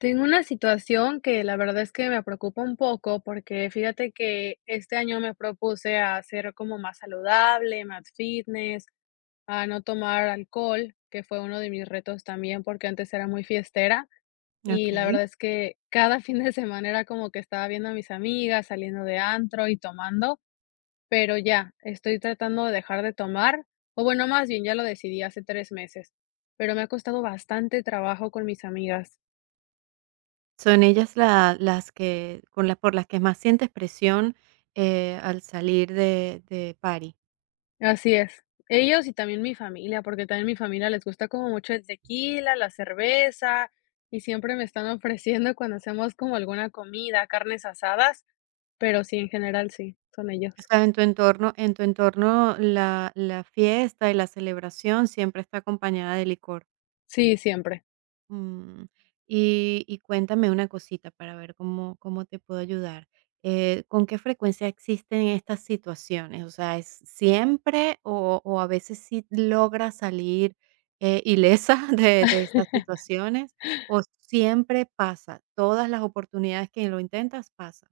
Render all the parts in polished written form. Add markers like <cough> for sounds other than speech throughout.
Tengo una situación que la verdad es que me preocupa un poco porque fíjate que este año me propuse a ser como más saludable, más fitness, a no tomar alcohol, que fue uno de mis retos también porque antes era muy fiestera y la Okey. verdad es que cada <laughs> fin de semana era como que estaba viendo a mis amigas saliendo de antro y tomando, pero ya estoy tratando de dejar de tomar, o bueno, más bien ya lo decidí hace 3 meses, pero me ha costado bastante trabajo con mis amigas. ¿Son ellas la las que con la por las que más sientes presión, al salir de París? Así es. Ellos y también mi familia, porque también mi familia les gusta como mucho el tequila, la cerveza, y siempre me están ofreciendo cuando hacemos como alguna comida, carnes asadas, pero sí, en general sí, son ellos. O sea, en tu entorno, la fiesta y la celebración siempre está acompañada de licor. Sí, siempre. Mm, y cuéntame una cosita para ver cómo, cómo te puedo ayudar. ¿Con qué frecuencia existen estas situaciones? O sea, ¿es siempre o a veces sí logras salir ilesa <laughs> de estas situaciones? ¿O siempre pasa? Todas las oportunidades que lo intentas pasa.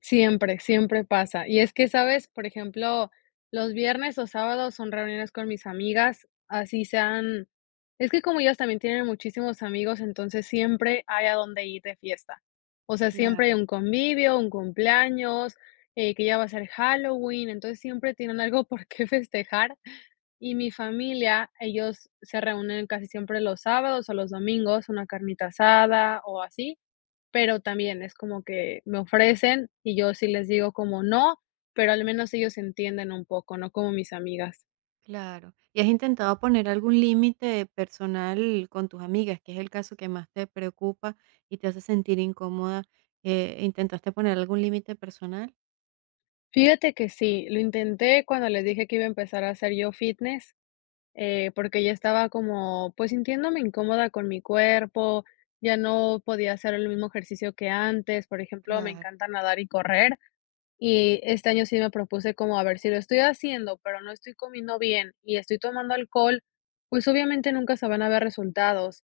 Siempre, siempre pasa. Y es que, ¿sabes? Por ejemplo, los viernes o sábados son reuniones con mis amigas, así sean, es que como ellas también tienen muchísimos amigos, entonces siempre hay a dónde ir de fiesta. O sea, siempre hay Claro. un convivio, un cumpleaños, que ya va a ser Halloween, entonces siempre tienen algo <laughs> por qué festejar. Y mi familia, ellos se reúnen casi siempre los sábados o los domingos, una carnita asada o así, pero también es como que me ofrecen y yo sí les digo como no, pero al menos ellos entienden un poco, no como mis amigas. Claro. ¿Y has intentado poner algún límite personal con tus amigas, que es el caso que más te preocupa y te hace sentir incómoda? ¿Intentaste poner algún límite personal? Fíjate que sí, lo intenté cuando les dije que iba a empezar a hacer yo fitness, porque ya estaba como, pues sintiéndome incómoda con mi cuerpo, ya no podía hacer el mismo ejercicio que antes, por ejemplo, me Claro. encanta nadar y correr. Y este año sí me propuse como, a ver, si lo estoy haciendo, pero no estoy comiendo bien y estoy tomando alcohol, pues obviamente nunca se van a ver resultados.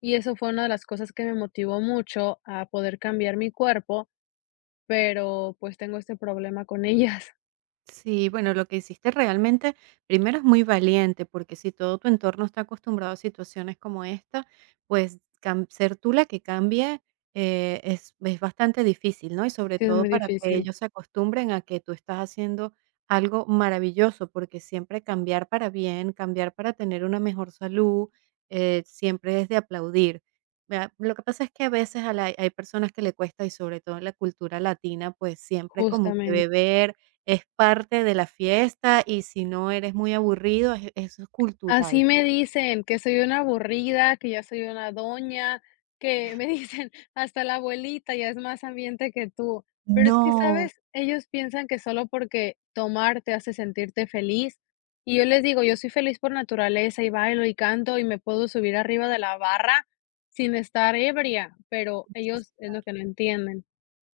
Y eso fue una de las cosas que me motivó mucho a poder cambiar mi cuerpo, pero pues tengo este problema con ellas. <laughs> Sí, bueno, lo que hiciste realmente, primero es muy valiente, porque si todo tu entorno está acostumbrado a situaciones como esta, pues ser tú la que cambie es bastante difícil, ¿no? Y sobre Sí, es todo muy para que difícil, ellos se acostumbren a que tú estás haciendo algo maravilloso, porque siempre cambiar para bien, cambiar para tener una mejor salud, siempre es de aplaudir. Vea, lo que pasa es que a veces hay personas que le cuesta, y sobre todo en la cultura latina, pues siempre como que justamente. beber es parte de la fiesta y si no eres muy aburrido, es eso es cultural. Así me dicen, que soy una aburrida, que ya soy una doña, que me <laughs> dicen, hasta la abuelita ya es más ambiente que tú. Pero es que, No. ¿sabes? Ellos piensan que solo porque tomar te hace sentirte feliz. Y yo les digo, yo soy feliz por naturaleza y bailo y canto y me puedo subir arriba de la barra sin estar ebria, pero Entonces, ellos es lo que no entienden.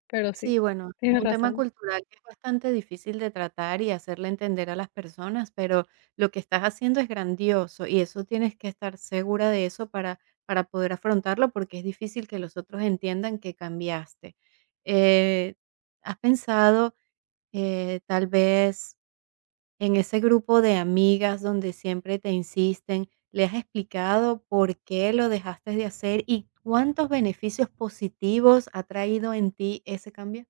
Pero sí, sí, bueno, es tienes un tema razón. cultural que es bastante difícil de tratar y hacerle entender a las personas, pero lo que estás haciendo es grandioso y eso tienes que estar segura de eso para poder afrontarlo, porque es difícil que los otros entiendan que cambiaste. Eh, ¿Has pensado, tal vez en ese grupo de amigas donde siempre te insisten, le has explicado por qué lo dejaste de hacer y cuántos beneficios positivos ha traído en ti ese cambio?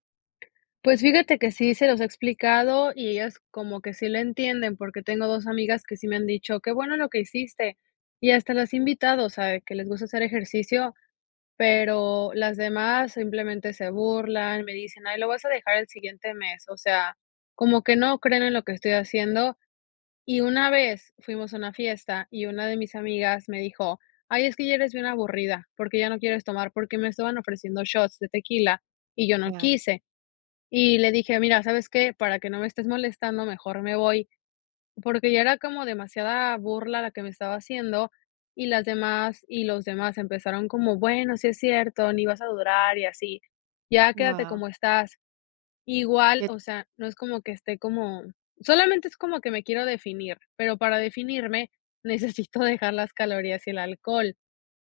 Pues fíjate que sí se los he explicado y ellas como que sí lo entienden, porque tengo 2 amigas que sí me han dicho: "Qué bueno lo que hiciste", y hasta las he invitado, o sea, que les gusta hacer ejercicio, pero las demás simplemente se burlan, me dicen: "Ay, lo vas a dejar el siguiente mes", o sea, como que no creen en lo que estoy haciendo. Y una vez fuimos a una fiesta y una de mis amigas me dijo: "Ay, es que ya eres bien aburrida, porque ya no quieres tomar", porque me estaban ofreciendo shots de tequila y yo no Claro, quise. Y le dije: "Mira, ¿sabes qué? Para que no me estés molestando, mejor me voy", porque ya era como demasiada burla la que me estaba haciendo, y las demás y los demás empezaron como: "Bueno, sí es cierto, ni vas a durar y así, ya quédate wow. como estás". Igual, Qué. o sea, no es como que esté como, solamente es como que me quiero definir, pero para definirme <laughs> necesito dejar las calorías y el alcohol,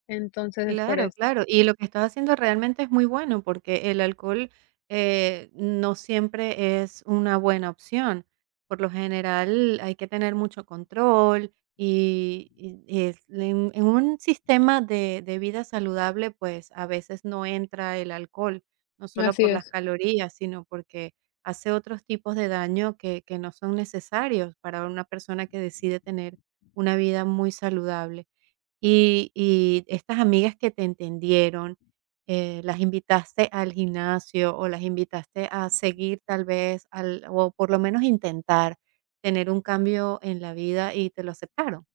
entonces es por Claro, eso. claro. Y lo que estás haciendo realmente es muy bueno, porque el alcohol no siempre es una buena opción. Por lo general hay que tener mucho control y en un sistema de vida saludable, pues a veces no entra el alcohol, no solo Así por las es. calorías, sino porque hace otros tipos de daño que no son necesarios para una persona que decide tener una vida muy saludable. Y estas amigas que te entendieron, ¿las invitaste al gimnasio, o las invitaste a seguir tal vez al o por lo menos intentar tener un cambio en la vida, y te lo aceptaron?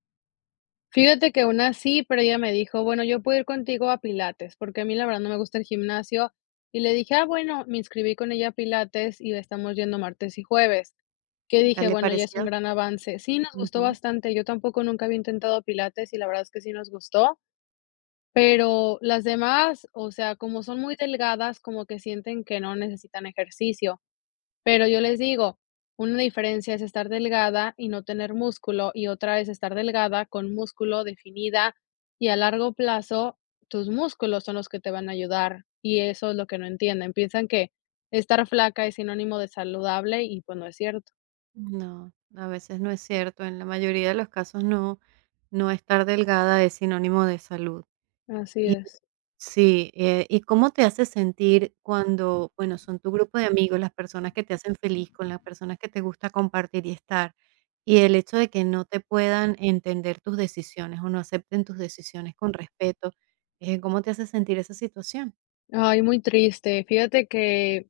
Fíjate que una sí, pero ella me dijo: "Bueno, yo puedo ir contigo a pilates", porque a mí la verdad no me gusta el gimnasio, y le dije: "Ah, bueno", me inscribí con ella a pilates y estamos yendo martes y jueves, que ¿Qué dije: tal le "Bueno, ya es pareció? un gran avance". Sí, nos gustó Ujú. bastante, yo tampoco nunca había intentado pilates y la verdad es que sí nos gustó, pero las demás, o sea, como son muy delgadas, como que sienten que no necesitan ejercicio. Pero yo les digo, una diferencia es estar delgada y no tener músculo, y otra es estar delgada con músculo, definida, y a largo plazo tus músculos son los que te van a ayudar, y eso es lo que no entienden. Piensan que estar flaca es sinónimo de saludable y pues no es cierto. No, a veces no es cierto. En la mayoría de los casos no no estar delgada es sinónimo de salud. Así es. Sí, ¿y cómo te hace sentir cuando, bueno, son tu grupo de amigos, las personas que te hacen feliz, con las personas que te gusta compartir y estar, y el hecho de que no te puedan entender tus decisiones o no acepten tus decisiones con respeto? ¿Cómo te hace sentir esa situación? Ay, muy triste. Fíjate que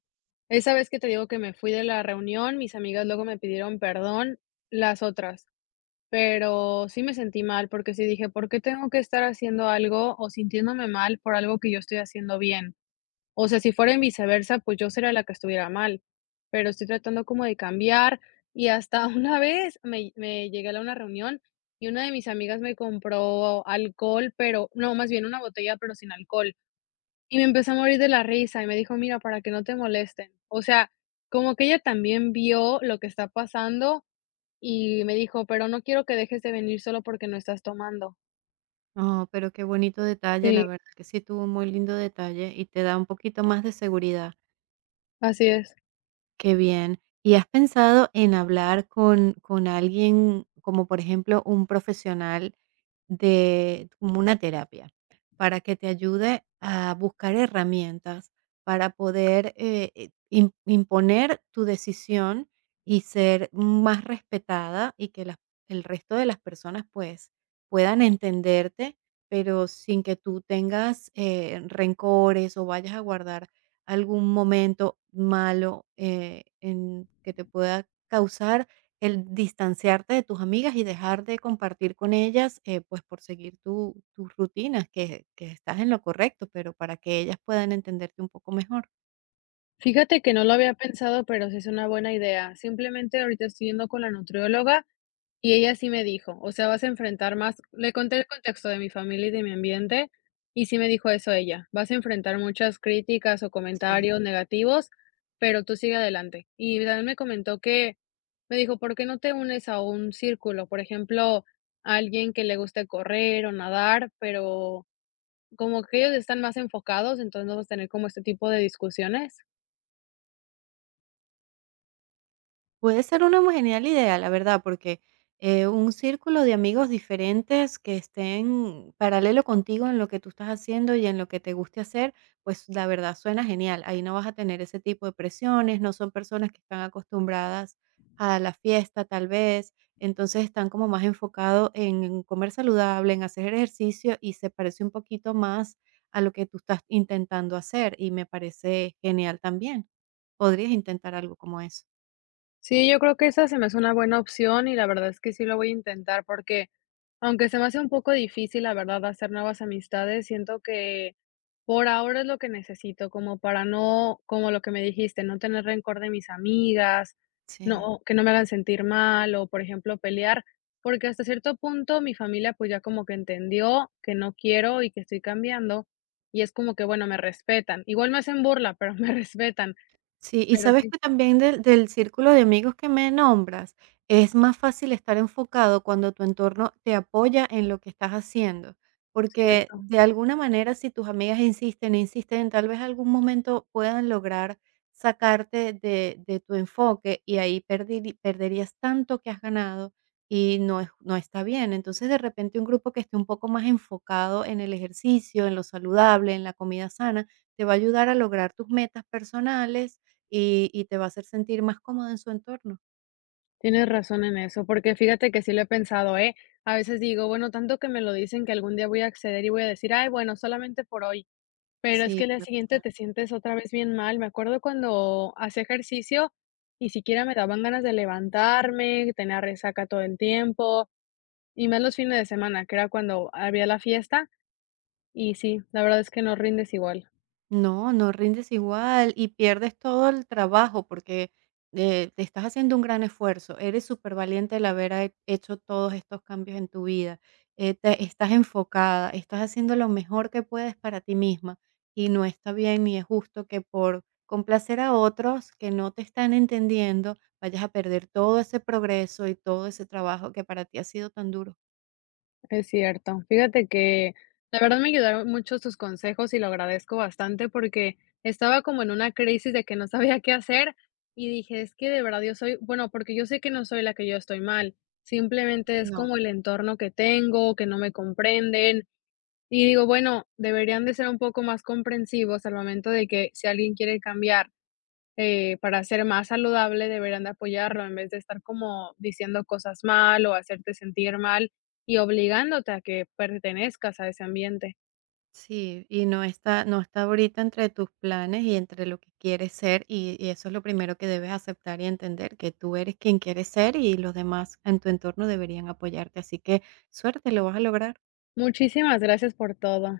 esa vez que te digo que me fui de la reunión, mis amigas luego me pidieron perdón, las otras. Pero sí me sentí mal, porque sí dije: "¿Por qué tengo que estar haciendo algo o sintiéndome mal por algo que yo estoy haciendo bien?". O sea, si fuera en viceversa, pues yo sería la que estuviera mal, pero estoy tratando como de cambiar. Y hasta <laughs> una vez me llegué a una reunión y una de mis amigas me compró alcohol, pero no, más bien una botella, pero sin alcohol. Y me empecé a morir de la risa y me dijo: "Mira, para que no te molesten". O sea, como que ella también vio lo que está pasando y me dijo: "Pero no quiero que dejes de venir solo porque no estás tomando". Oh, pero qué bonito detalle, la Sí, verdad que sí tuvo un muy lindo detalle y te da un poquito más de seguridad. así es. Qué bien. ¿Y has pensado en hablar con alguien como por ejemplo un profesional? De como una terapia, para que te ayude a buscar herramientas para poder, imponer tu decisión y ser más respetada y que el resto de las personas pues puedan entenderte, pero sin que tú tengas rencores o vayas a guardar algún momento malo en que te pueda causar el distanciarte de tus amigas y dejar de compartir con ellas, pues, por seguir tu tus rutinas, que estás en lo correcto, pero para que ellas puedan entenderte un poco mejor. Fíjate que no lo había pensado, pero sí es una buena idea. Simplemente ahorita estoy yendo con la nutrióloga y ella sí me dijo: "O sea, vas a enfrentar más". Le conté el contexto de mi familia y de mi ambiente, y sí me dijo eso ella: "Vas a enfrentar muchas críticas o Sí. comentarios negativos, pero tú sigue adelante". Y también me comentó, que me dijo: "¿Por qué no te unes a un círculo?". Por ejemplo, a alguien que le guste correr o nadar, pero como que ellos están más enfocados, entonces no vas a tener como este tipo de discusiones. Puede ser una muy genial idea, la verdad, porque, un círculo de amigos diferentes que estén paralelo contigo en lo que tú estás haciendo y en lo que te guste hacer, pues, la verdad suena genial. Ahí no vas a tener ese tipo de presiones, no son personas que están acostumbradas a la fiesta, tal vez, entonces están como más enfocados en comer saludable, en hacer ejercicio y se parece un poquito más a lo que tú estás intentando hacer, y me parece genial también. Podrías intentar algo como eso. Sí, yo creo que esa se me hace una buena opción y la verdad es que sí lo voy a intentar porque, aunque se me hace un poco difícil, la verdad, hacer nuevas amistades, siento que por ahora es lo que necesito, como para no, como lo que me dijiste, no tener rencor de mis amigas, Sí. no, que no me hagan sentir mal o, por ejemplo, pelear, porque hasta cierto punto mi familia pues ya como que entendió que no quiero y que estoy cambiando y es como que, bueno, me respetan. Igual me hacen burla, pero <laughs> me respetan, Sí, y pero sabes sí, que también del círculo de amigos que me nombras, es más fácil estar enfocado cuando tu entorno te apoya en lo que estás haciendo, es porque cierto. de alguna manera, si tus amigas insisten, e insisten, tal vez algún momento puedan lograr sacarte de tu enfoque y ahí perdiri perderías tanto que has ganado y no es no está bien. Entonces, de repente, un grupo que esté un poco más enfocado en el ejercicio, en lo saludable, en la comida sana, te va a ayudar a lograr tus metas personales y te va a hacer sentir más cómoda en su entorno. Tienes razón en eso, porque fíjate que sí lo he pensado, ¿eh? A veces digo, bueno, tanto que me lo dicen que algún día voy a acceder y voy a decir, ay, bueno, solamente por hoy, pero es que Sí, el día puede siguiente pasar. te sientes otra vez bien mal. Me acuerdo cuando hacía ejercicio, ni siquiera me daban ganas de levantarme, tenía resaca todo el tiempo, y más los fines de semana, que era cuando había la fiesta, y sí, la verdad es que no rindes igual. No, no rindes igual y pierdes todo el trabajo porque, te estás haciendo un gran esfuerzo. Eres súper valiente el haber ha hecho todos estos cambios en tu vida. Te estás enfocada, estás haciendo lo mejor que puedes para ti misma y no está bien ni es justo que por complacer a otros que no te están entendiendo, vayas a perder todo ese progreso y todo ese trabajo que para ti ha sido tan duro. Es cierto. Fíjate que la verdad me ayudaron mucho tus consejos y lo agradezco bastante porque estaba como en una crisis de que no sabía qué hacer y dije, es que de verdad yo soy, bueno, porque yo sé que no soy la que yo estoy mal, simplemente es No. como el entorno que tengo, que no me comprenden y digo, bueno, deberían de ser un poco más comprensivos al momento de que si alguien quiere cambiar, para ser más saludable deberían de apoyarlo en vez de estar como diciendo cosas mal o hacerte sentir mal y obligándote a que pertenezcas a ese ambiente. Sí, y no está, no está ahorita entre tus planes y entre lo que quieres ser, y eso es lo primero que debes aceptar y entender, que tú eres quien quieres ser y los demás en tu entorno deberían apoyarte. Así que suerte, lo vas a lograr. Muchísimas gracias por todo.